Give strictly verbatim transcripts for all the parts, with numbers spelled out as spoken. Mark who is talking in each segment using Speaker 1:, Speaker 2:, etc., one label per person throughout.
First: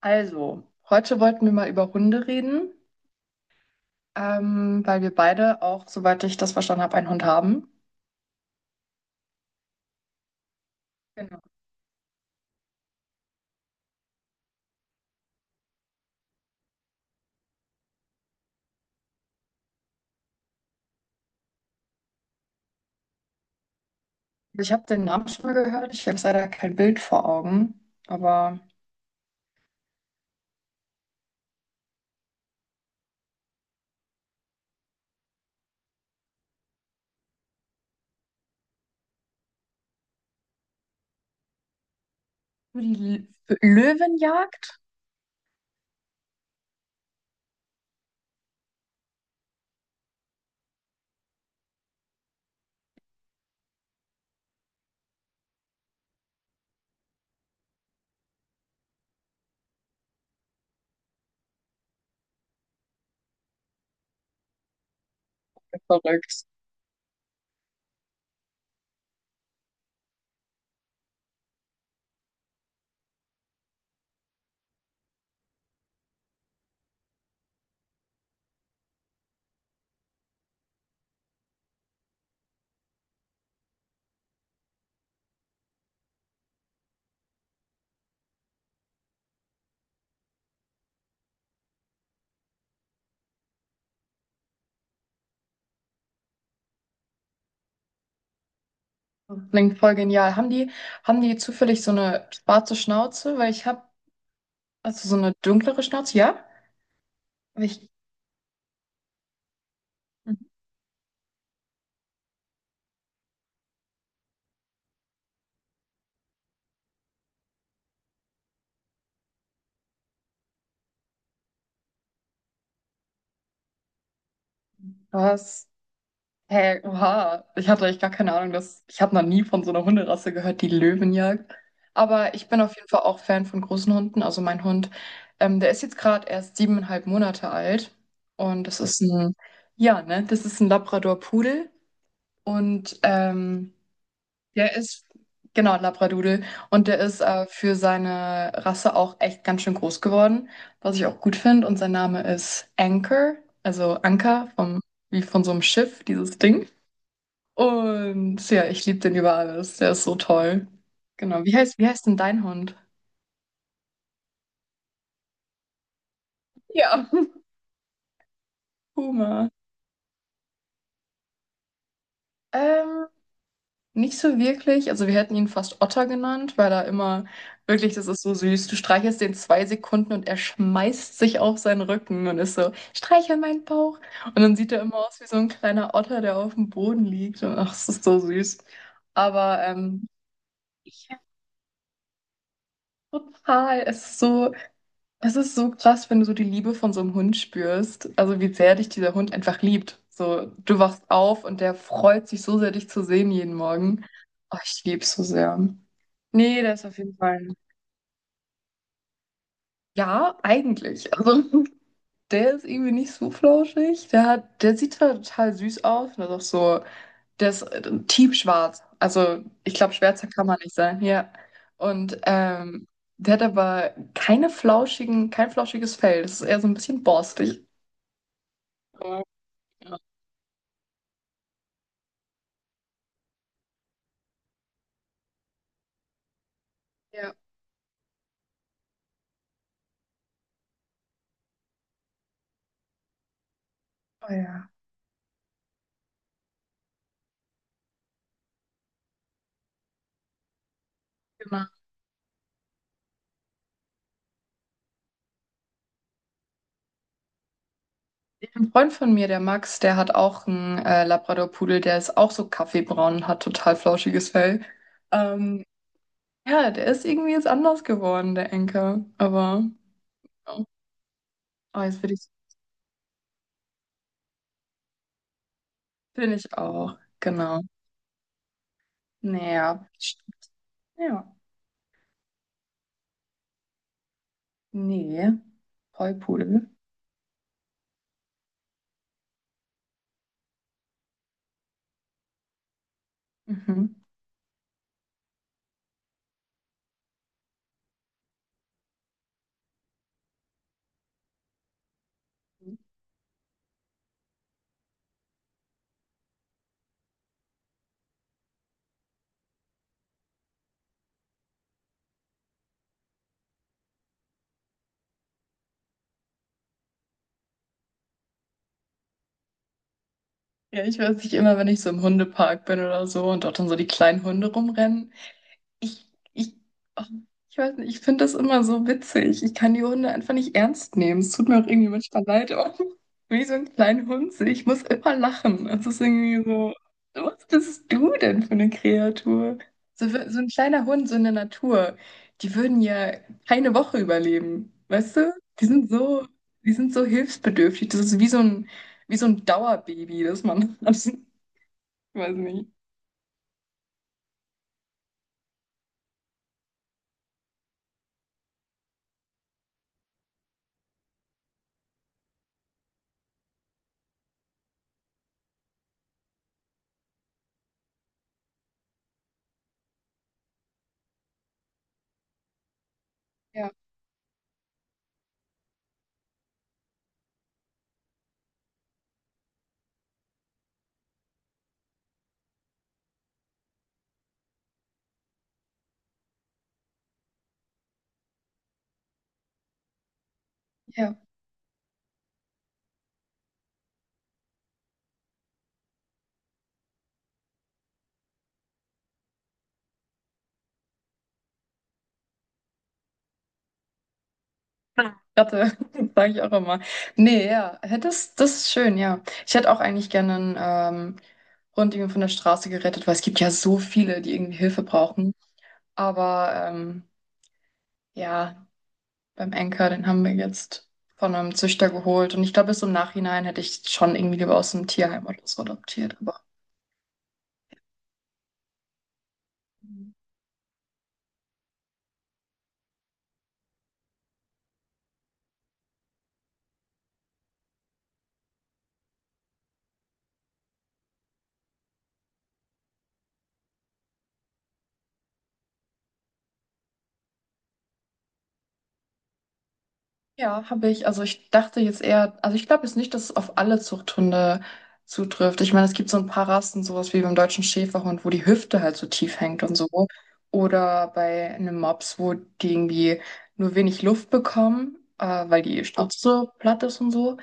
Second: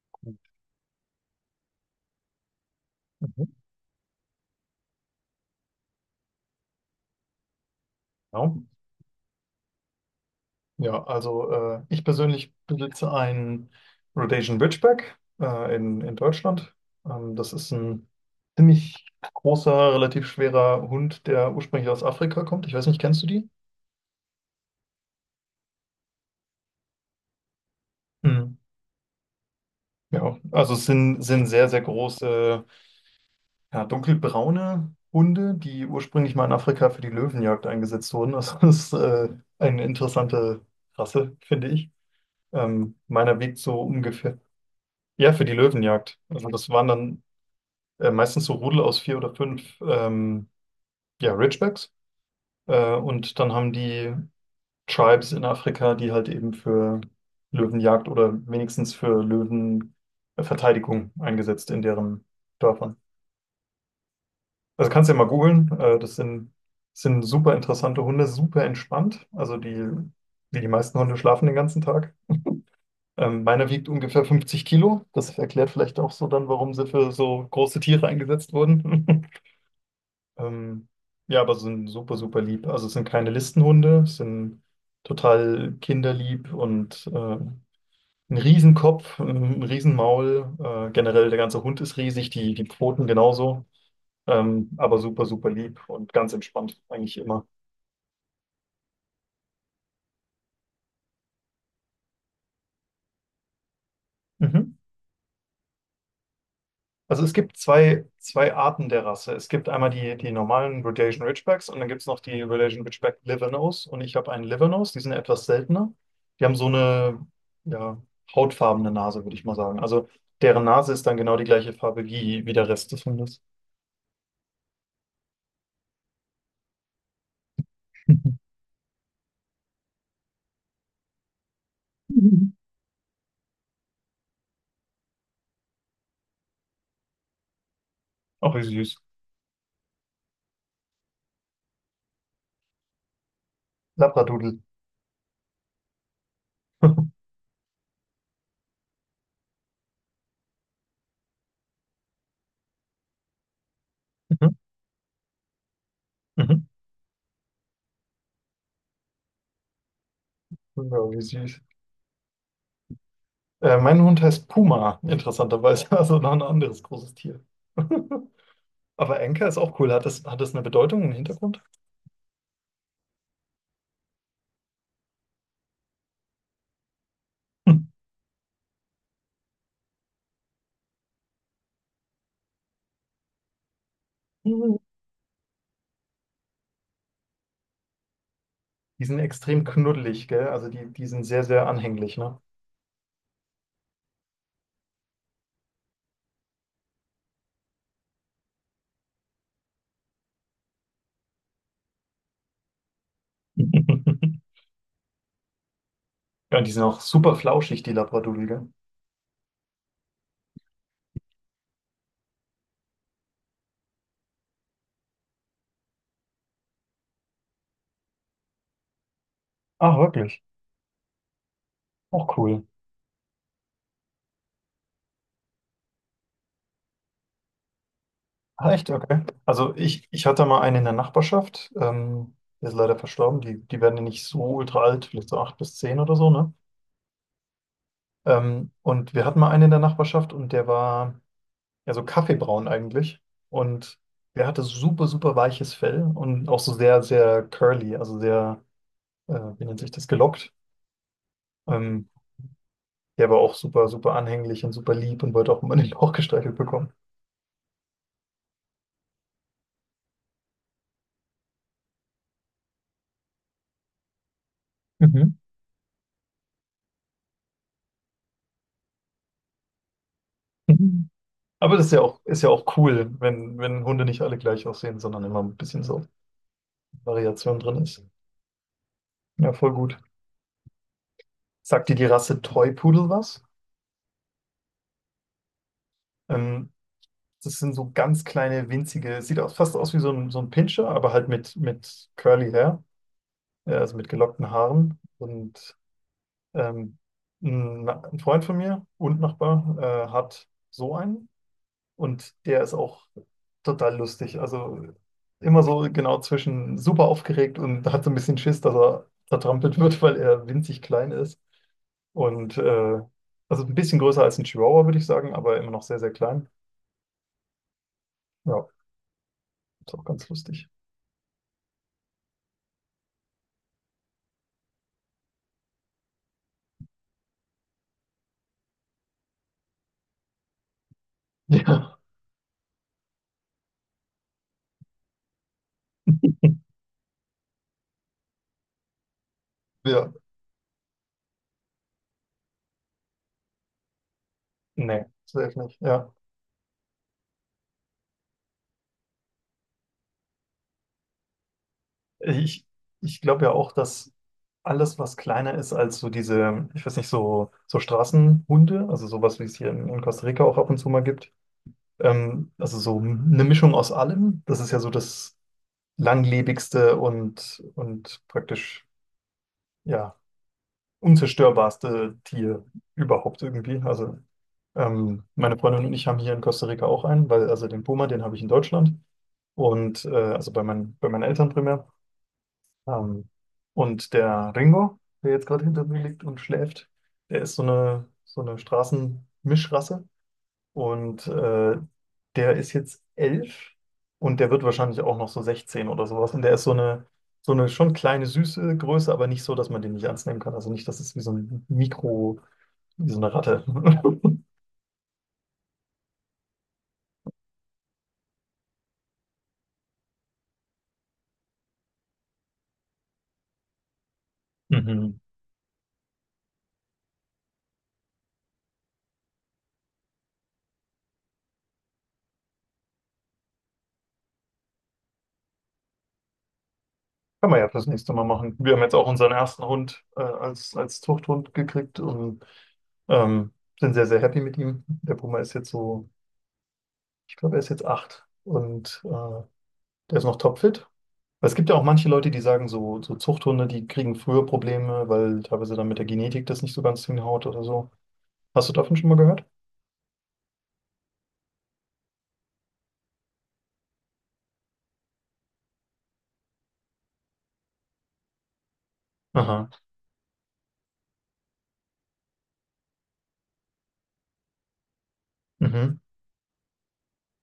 Speaker 1: Also, heute wollten wir mal über Hunde reden,
Speaker 2: Mhm.
Speaker 1: ähm, weil wir beide auch, soweit ich das verstanden habe, einen Hund haben.
Speaker 2: Ja, ja,
Speaker 1: Genau.
Speaker 2: also äh, ich persönlich besitze einen Rhodesian Ridgeback äh, in, in Deutschland. Ähm, das ist ein ziemlich großer, relativ schwerer Hund, der ursprünglich aus Afrika kommt. Ich weiß nicht, kennst du die?
Speaker 1: Also, ich habe den Namen schon mal gehört, ich habe leider kein Bild vor Augen,
Speaker 2: Mhm.
Speaker 1: aber
Speaker 2: Ja, also es sind, sind sehr, sehr große, ja, dunkelbraune Hunde, die ursprünglich mal in Afrika für die Löwenjagd eingesetzt wurden. Also das ist äh, eine interessante Rasse, finde ich. Ähm,
Speaker 1: die
Speaker 2: meiner
Speaker 1: L
Speaker 2: wiegt so ungefähr.
Speaker 1: Löwenjagd?
Speaker 2: Ja, für die Löwenjagd. Also das waren dann äh, meistens so Rudel aus vier oder fünf ähm, ja, Ridgebacks. Äh, und dann haben die Tribes in Afrika, die halt eben für Löwenjagd oder wenigstens für Löwenverteidigung eingesetzt in deren Dörfern. Also kannst du ja mal googeln. Äh, das
Speaker 1: Verrückt.
Speaker 2: sind, sind super interessante Hunde, super entspannt. Also die, wie die meisten Hunde schlafen den ganzen Tag. Ähm, meiner wiegt ungefähr 50 Kilo. Das erklärt vielleicht auch so dann, warum sie für so große Tiere eingesetzt wurden. Ähm, ja, aber sind super, super lieb. Also es sind keine Listenhunde, sind total kinderlieb und äh, ein Riesenkopf, ein Riesenmaul. Äh, generell der ganze Hund ist riesig, die, die Pfoten genauso. Ähm, aber super, super lieb und ganz entspannt, eigentlich immer.
Speaker 1: Klingt voll genial. Haben die, haben die zufällig so eine schwarze Schnauze? Weil ich habe,
Speaker 2: Mhm.
Speaker 1: also so eine dunklere Schnauze, ja?
Speaker 2: Also es gibt
Speaker 1: Aber ich,
Speaker 2: zwei, zwei Arten der Rasse. Es gibt einmal die, die normalen Rhodesian Ridgebacks und dann gibt es noch die Rhodesian Ridgeback Livernose. Und ich habe einen Livernose, die sind ja etwas seltener. Die haben so eine ja, hautfarbene Nase, würde ich mal sagen. Also deren Nase ist dann genau die gleiche Farbe wie, wie der Rest des Hundes.
Speaker 1: was? Hä, oha, ich hatte eigentlich gar keine Ahnung, dass ich habe noch nie von so einer Hunderasse gehört, die Löwen jagt. Aber ich bin auf jeden Fall auch Fan von großen Hunden. Also mein Hund, ähm, der ist jetzt gerade erst siebeneinhalb Monate alt
Speaker 2: Auch wie
Speaker 1: und das
Speaker 2: süß.
Speaker 1: ist ein, ja, ne, das ist ein Labrador-Pudel und ähm,
Speaker 2: Labradoodle.
Speaker 1: der ist genau ein Labradudel und der ist äh, für seine Rasse auch echt ganz schön groß geworden, was ich auch gut finde. Und sein Name ist Anchor, also Anker
Speaker 2: Mhm.
Speaker 1: vom, wie von so einem Schiff, dieses
Speaker 2: Mhm.
Speaker 1: Ding. Und ja, ich liebe den über alles. Der ist so toll.
Speaker 2: Ja, wie
Speaker 1: Genau. Wie
Speaker 2: süß.
Speaker 1: heißt, wie heißt denn dein Hund?
Speaker 2: Äh, mein Hund heißt Puma, interessanterweise. Also noch ein anderes
Speaker 1: Ja,
Speaker 2: großes Tier. Aber Enka
Speaker 1: Puma.
Speaker 2: ist auch cool. Hat das, hat das eine Bedeutung, einen Hintergrund?
Speaker 1: Ähm, nicht so wirklich. Also wir hätten ihn fast Otter genannt, weil er immer, wirklich, das ist so süß. Du streichelst den zwei Sekunden und er schmeißt sich auf seinen Rücken und ist so, streichel meinen Bauch. Und dann sieht er immer aus wie so ein kleiner Otter, der auf dem Boden liegt. Und ach, es ist so süß.
Speaker 2: Die sind
Speaker 1: Aber
Speaker 2: extrem
Speaker 1: ähm,
Speaker 2: knuddelig, gell? Also die, die
Speaker 1: ich
Speaker 2: sind sehr, sehr anhänglich, ne?
Speaker 1: total, es ist so. Es ist so krass, wenn du so die Liebe von so einem Hund spürst. Also wie sehr dich dieser Hund einfach liebt. So, du wachst auf und der freut sich so sehr, dich zu sehen jeden Morgen. Oh, ich liebe es so sehr.
Speaker 2: Ja,
Speaker 1: Nee,
Speaker 2: und die
Speaker 1: der
Speaker 2: sind
Speaker 1: ist auf
Speaker 2: auch
Speaker 1: jeden
Speaker 2: super
Speaker 1: Fall.
Speaker 2: flauschig, die Labradudel, gell?
Speaker 1: Ja, eigentlich. Also der ist irgendwie nicht so flauschig. Der hat, der sieht zwar total süß aus, und ist auch so, der ist äh, tiefschwarz. Also ich glaube,
Speaker 2: Ach,
Speaker 1: schwärzer
Speaker 2: wirklich?
Speaker 1: kann man nicht sein. Ja. Und
Speaker 2: Auch cool.
Speaker 1: ähm, der hat aber keine flauschigen, kein flauschiges Fell. Das ist eher so ein bisschen borstig.
Speaker 2: Ah, echt? Okay. Also
Speaker 1: Ja,
Speaker 2: ich, ich hatte mal eine in der Nachbarschaft, ähm, die ist leider verstorben, die, die werden ja nicht so ultra alt, vielleicht so acht bis zehn oder so, ne?
Speaker 1: ja,
Speaker 2: Ähm, und wir hatten mal einen in der Nachbarschaft und der war ja so kaffeebraun eigentlich und
Speaker 1: oh
Speaker 2: der hatte
Speaker 1: ja,
Speaker 2: super, super weiches Fell und auch so sehr, sehr curly, also sehr, äh, wie nennt sich das, gelockt.
Speaker 1: genau.
Speaker 2: Ähm, Der war auch super, super anhänglich und super lieb und wollte auch immer den Bauch gestreichelt bekommen.
Speaker 1: Ein Freund von mir, der Max, der hat auch einen äh, Labrador-Pudel, der ist auch so kaffeebraun und hat total flauschiges Fell.
Speaker 2: Mhm.
Speaker 1: Ähm, ja, der ist irgendwie jetzt anders geworden, der Enker. Aber ja.
Speaker 2: Mhm. Aber
Speaker 1: Oh,
Speaker 2: das ist ja
Speaker 1: jetzt will
Speaker 2: auch,
Speaker 1: ich,
Speaker 2: ist ja auch cool, wenn, wenn Hunde nicht alle gleich aussehen, sondern immer ein bisschen so
Speaker 1: will ich auch.
Speaker 2: Variation
Speaker 1: Genau.
Speaker 2: drin ist. Ja, voll
Speaker 1: Naja.
Speaker 2: gut.
Speaker 1: Ja. Ja.
Speaker 2: Sagt dir die Rasse Toy Pudel was?
Speaker 1: Nee. Vollpudel.
Speaker 2: Ähm, das sind so ganz kleine, winzige, sieht aus, fast aus wie so ein, so ein Pinscher, aber halt mit, mit Curly Hair, äh, also
Speaker 1: Mhm.
Speaker 2: mit gelockten Haaren. Und ähm, ein, ein Freund von mir und Nachbar äh, hat so einen. Und der ist auch total lustig. Also immer so genau zwischen super aufgeregt und hat so ein bisschen Schiss, dass er zertrampelt wird, weil er winzig klein ist. Und äh, also ein bisschen größer als ein Chihuahua, würde ich sagen, aber immer noch sehr, sehr klein. Ja, ist auch ganz lustig.
Speaker 1: Ja, ich weiß nicht, immer wenn ich so im Hundepark bin oder so und dort dann so die kleinen Hunde rumrennen. Ich, ich, oh, ich weiß nicht, ich finde das immer so witzig. Ich kann die Hunde einfach nicht ernst nehmen. Es tut mir auch irgendwie
Speaker 2: Ja,
Speaker 1: manchmal leid, aber wie so ein kleiner Hund. Ich muss immer lachen. Es ist irgendwie so, was bist du denn für eine Kreatur?
Speaker 2: ja.
Speaker 1: So, wi- so ein kleiner Hund, so in der Natur, die würden ja keine Woche überleben.
Speaker 2: Nee,
Speaker 1: Weißt du?
Speaker 2: safe
Speaker 1: Die
Speaker 2: nicht.
Speaker 1: sind
Speaker 2: Ja.
Speaker 1: so, die sind so hilfsbedürftig. Das ist wie so ein, wie so ein Dauerbaby, das man hat. Ich weiß
Speaker 2: Ich,
Speaker 1: nicht.
Speaker 2: ich glaube ja auch, dass alles, was kleiner ist als so diese, ich weiß nicht, so, so Straßenhunde, also sowas, wie es hier in, in Costa Rica auch ab und zu mal gibt. Ähm, also so eine Mischung aus allem. Das ist ja so das langlebigste und, und praktisch ja unzerstörbarste Tier überhaupt
Speaker 1: Ja.
Speaker 2: irgendwie. Also ähm, meine Freundin und ich haben hier in Costa Rica auch einen, weil also den Puma, den habe ich in Deutschland und äh, also bei meinen, bei meinen Eltern primär. Ähm, und der Ringo, der jetzt gerade hinter mir liegt und schläft, der ist so eine, so eine Straßenmischrasse.
Speaker 1: Ja.
Speaker 2: Und äh, der ist jetzt elf und der wird wahrscheinlich auch noch so sechzehn oder sowas. Und der ist so eine, so eine schon kleine, süße Größe, aber nicht so, dass man den nicht ernst nehmen kann. Also nicht, dass es wie so ein Mikro, wie so eine Ratte.
Speaker 1: Ratte, sage ich auch immer. Nee, ja, hä, das, das ist schön, ja. Ich hätte auch eigentlich gerne einen ähm, Rundjungen von der Straße gerettet, weil es gibt ja so viele, die irgendwie Hilfe
Speaker 2: Mhm.
Speaker 1: brauchen. Aber ähm, ja, beim Enker, den haben wir jetzt von einem Züchter geholt. Und ich glaube, bis im Nachhinein hätte ich schon irgendwie lieber aus einem Tierheim oder so adoptiert. Aber
Speaker 2: Kann man ja fürs nächste Mal machen. Wir haben jetzt auch unseren ersten Hund äh, als, als Zuchthund gekriegt und ähm, sind sehr, sehr happy mit ihm. Der Puma ist jetzt so, ich glaube, er ist jetzt acht und äh, der ist noch topfit. Es gibt ja auch manche Leute, die sagen, so, so Zuchthunde, die kriegen früher Probleme, weil teilweise dann mit der Genetik das nicht so ganz hinhaut oder so. Hast du davon schon mal gehört?
Speaker 1: ja, habe ich. Also ich dachte jetzt eher, also ich glaube jetzt nicht, dass es auf alle Zuchthunde zutrifft. Ich meine, es gibt so ein paar Rassen, sowas wie beim deutschen Schäferhund, wo die Hüfte halt so tief hängt
Speaker 2: Aha.
Speaker 1: und so. Oder bei einem Mops, wo die irgendwie nur wenig Luft bekommen, äh, weil die
Speaker 2: Mhm.
Speaker 1: Schnauze so platt ist und so.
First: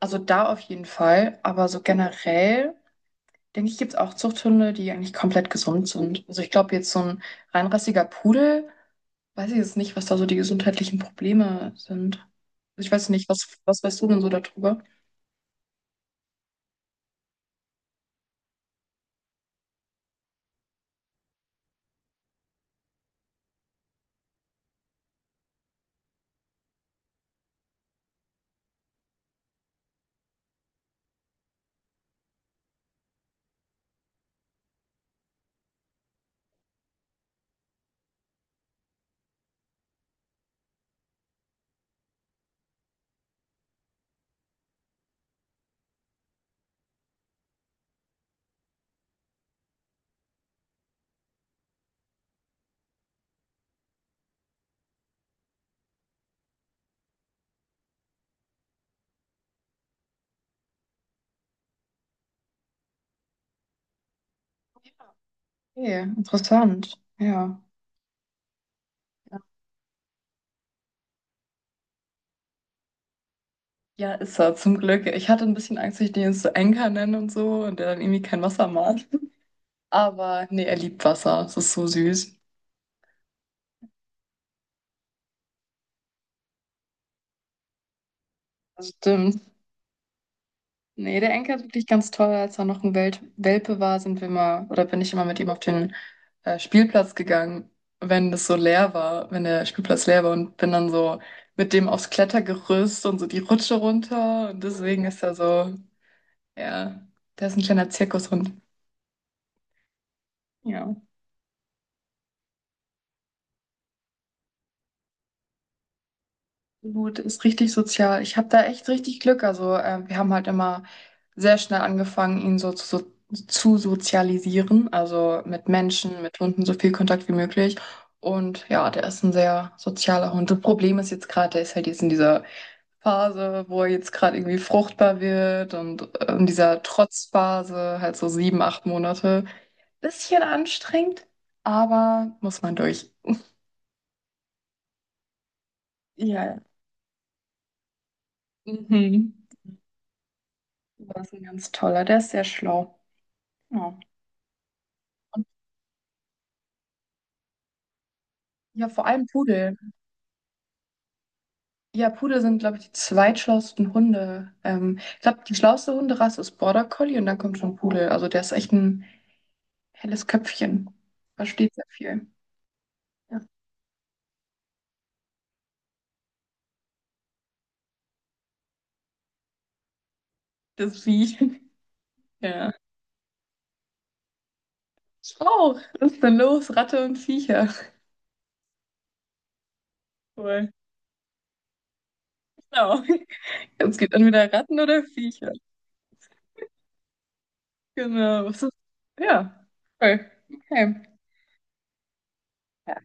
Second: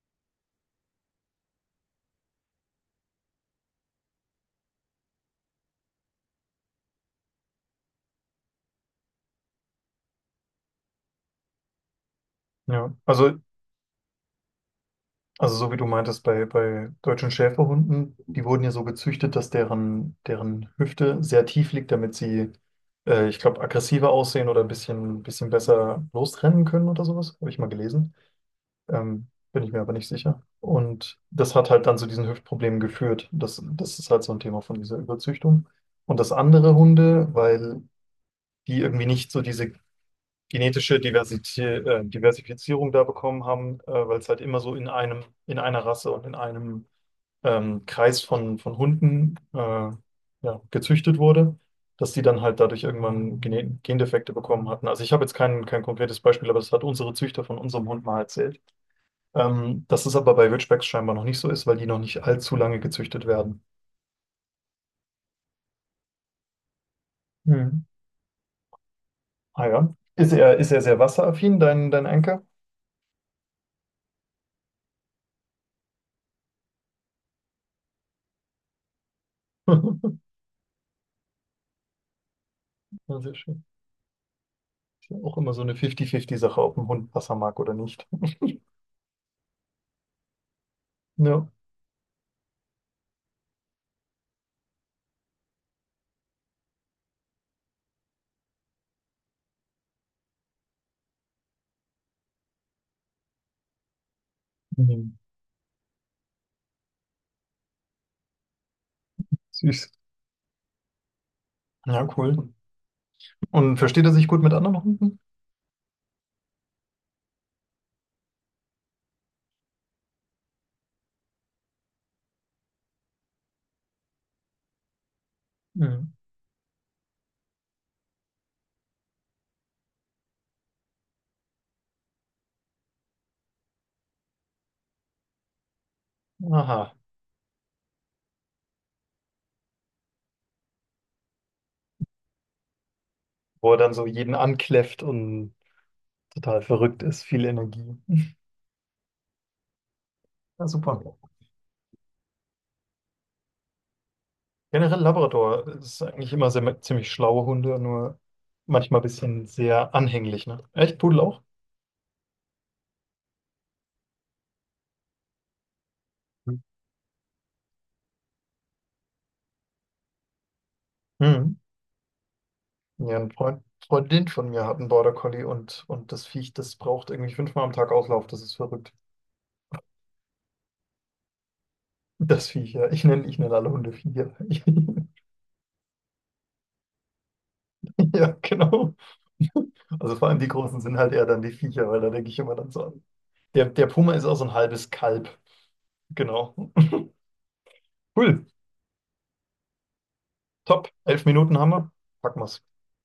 Speaker 1: Also da auf jeden Fall. Aber so generell, denke ich, gibt es auch Zuchthunde, die eigentlich komplett gesund sind. Also ich glaube jetzt so ein reinrassiger Pudel. Weiß ich jetzt nicht, was da so die gesundheitlichen Probleme sind. Ich
Speaker 2: Ja.
Speaker 1: weiß nicht,
Speaker 2: Also,
Speaker 1: was, was weißt du denn so darüber?
Speaker 2: also so wie du meintest, bei, bei deutschen Schäferhunden, die wurden ja so gezüchtet, dass deren, deren Hüfte sehr tief liegt, damit sie äh, ich glaube aggressiver aussehen oder ein bisschen, bisschen besser losrennen können oder sowas. Habe ich mal gelesen. Ähm, bin ich mir aber nicht sicher. Und das hat halt dann zu diesen Hüftproblemen geführt. Das, das ist halt so ein Thema von dieser Überzüchtung. Und das andere Hunde, weil die irgendwie nicht so diese genetische Diversität, äh, Diversifizierung da bekommen haben, äh, weil es halt immer so in einem, in einer Rasse und in einem ähm, Kreis von, von Hunden, äh, ja, gezüchtet wurde, dass die dann halt dadurch irgendwann Gene Gendefekte bekommen hatten. Also ich habe jetzt kein, kein konkretes Beispiel, aber das hat unsere Züchter von unserem Hund mal erzählt, ähm, dass es aber bei Ridgebacks scheinbar noch nicht so ist, weil die noch nicht allzu lange gezüchtet werden.
Speaker 1: Okay, interessant. Ja.
Speaker 2: Mhm. Ah ja. Ist er, ist er sehr wasseraffin, dein, dein Anker?
Speaker 1: Ja, ist er, zum Glück. Ich hatte ein bisschen Angst, dass ich den jetzt so Enker nenne und so und der dann irgendwie kein Wasser mag. Aber nee, er liebt Wasser. Das ist so süß.
Speaker 2: Ja, sehr schön. Ist ja auch immer so eine fünfzig fünfzig-Sache, ob ein Hund Wasser mag oder nicht.
Speaker 1: Das stimmt. Nee, der
Speaker 2: Ja.
Speaker 1: Enker ist wirklich ganz toll. Als er noch ein Wel Welpe war, sind wir mal, oder bin ich immer mit ihm auf den äh, Spielplatz gegangen, wenn das so leer war, wenn der Spielplatz leer war und bin dann so mit dem aufs Klettergerüst und so die Rutsche runter. Und deswegen
Speaker 2: Mhm.
Speaker 1: ist er so, ja, der ist ein kleiner Zirkushund.
Speaker 2: Süß.
Speaker 1: Ja.
Speaker 2: Ja, cool. Und versteht er sich gut mit anderen Hunden?
Speaker 1: Gut, ist richtig sozial. Ich habe da echt richtig Glück. Also ähm, wir haben halt immer sehr schnell angefangen, ihn so zu, so zu sozialisieren. Also mit
Speaker 2: Mhm.
Speaker 1: Menschen, mit Hunden so viel Kontakt wie möglich. Und ja, der ist ein sehr sozialer Hund. Das Problem ist jetzt gerade, der ist halt jetzt in dieser Phase, wo er jetzt gerade irgendwie fruchtbar wird und äh, in dieser
Speaker 2: Aha.
Speaker 1: Trotzphase, halt so sieben, acht Monate. Bisschen anstrengend, aber muss man durch.
Speaker 2: Wo er dann so jeden ankläfft und
Speaker 1: Ja.
Speaker 2: total verrückt ist, viel Energie.
Speaker 1: Mhm.
Speaker 2: Ja, super.
Speaker 1: Das ist ein ganz toller, der ist sehr schlau. Ja.
Speaker 2: Generell
Speaker 1: Und
Speaker 2: Labrador ist eigentlich immer sehr, ziemlich schlaue Hunde, nur
Speaker 1: ja,
Speaker 2: manchmal ein
Speaker 1: vor allem
Speaker 2: bisschen
Speaker 1: Pudel.
Speaker 2: sehr anhänglich, ne? Echt, Pudel auch?
Speaker 1: Ja, Pudel sind, glaube ich, die zweitschlauesten Hunde. Ähm, ich glaube, die schlauste Hunderasse ist Border Collie und dann kommt schon Pudel. Also der ist echt ein helles Köpfchen.
Speaker 2: Mhm.
Speaker 1: Versteht sehr viel.
Speaker 2: Ja, ein
Speaker 1: Ja.
Speaker 2: Freund, Freundin von mir hat einen Border Collie und, und das Viech, das braucht irgendwie fünfmal am Tag Auslauf. Das ist verrückt.
Speaker 1: Das Vieh.
Speaker 2: Das
Speaker 1: Ja.
Speaker 2: Viech, ja. Ich nenne, ich nenne alle Hunde Viecher.
Speaker 1: Ich auch. Was ist denn los? Ratte und Viecher.
Speaker 2: Ja, genau. Also vor allem die
Speaker 1: Cool.
Speaker 2: Großen sind halt eher dann die Viecher, weil da denke ich immer dann so an.
Speaker 1: Genau.
Speaker 2: Der, der
Speaker 1: Es
Speaker 2: Puma
Speaker 1: gibt
Speaker 2: ist auch so
Speaker 1: entweder
Speaker 2: ein
Speaker 1: Ratten
Speaker 2: halbes
Speaker 1: oder
Speaker 2: Kalb.
Speaker 1: Viecher.
Speaker 2: Genau. Cool.
Speaker 1: Genau. Was ist- Ja. Cool.
Speaker 2: Top.
Speaker 1: Okay.
Speaker 2: Elf Minuten haben wir. Packen wir's.
Speaker 1: Ja.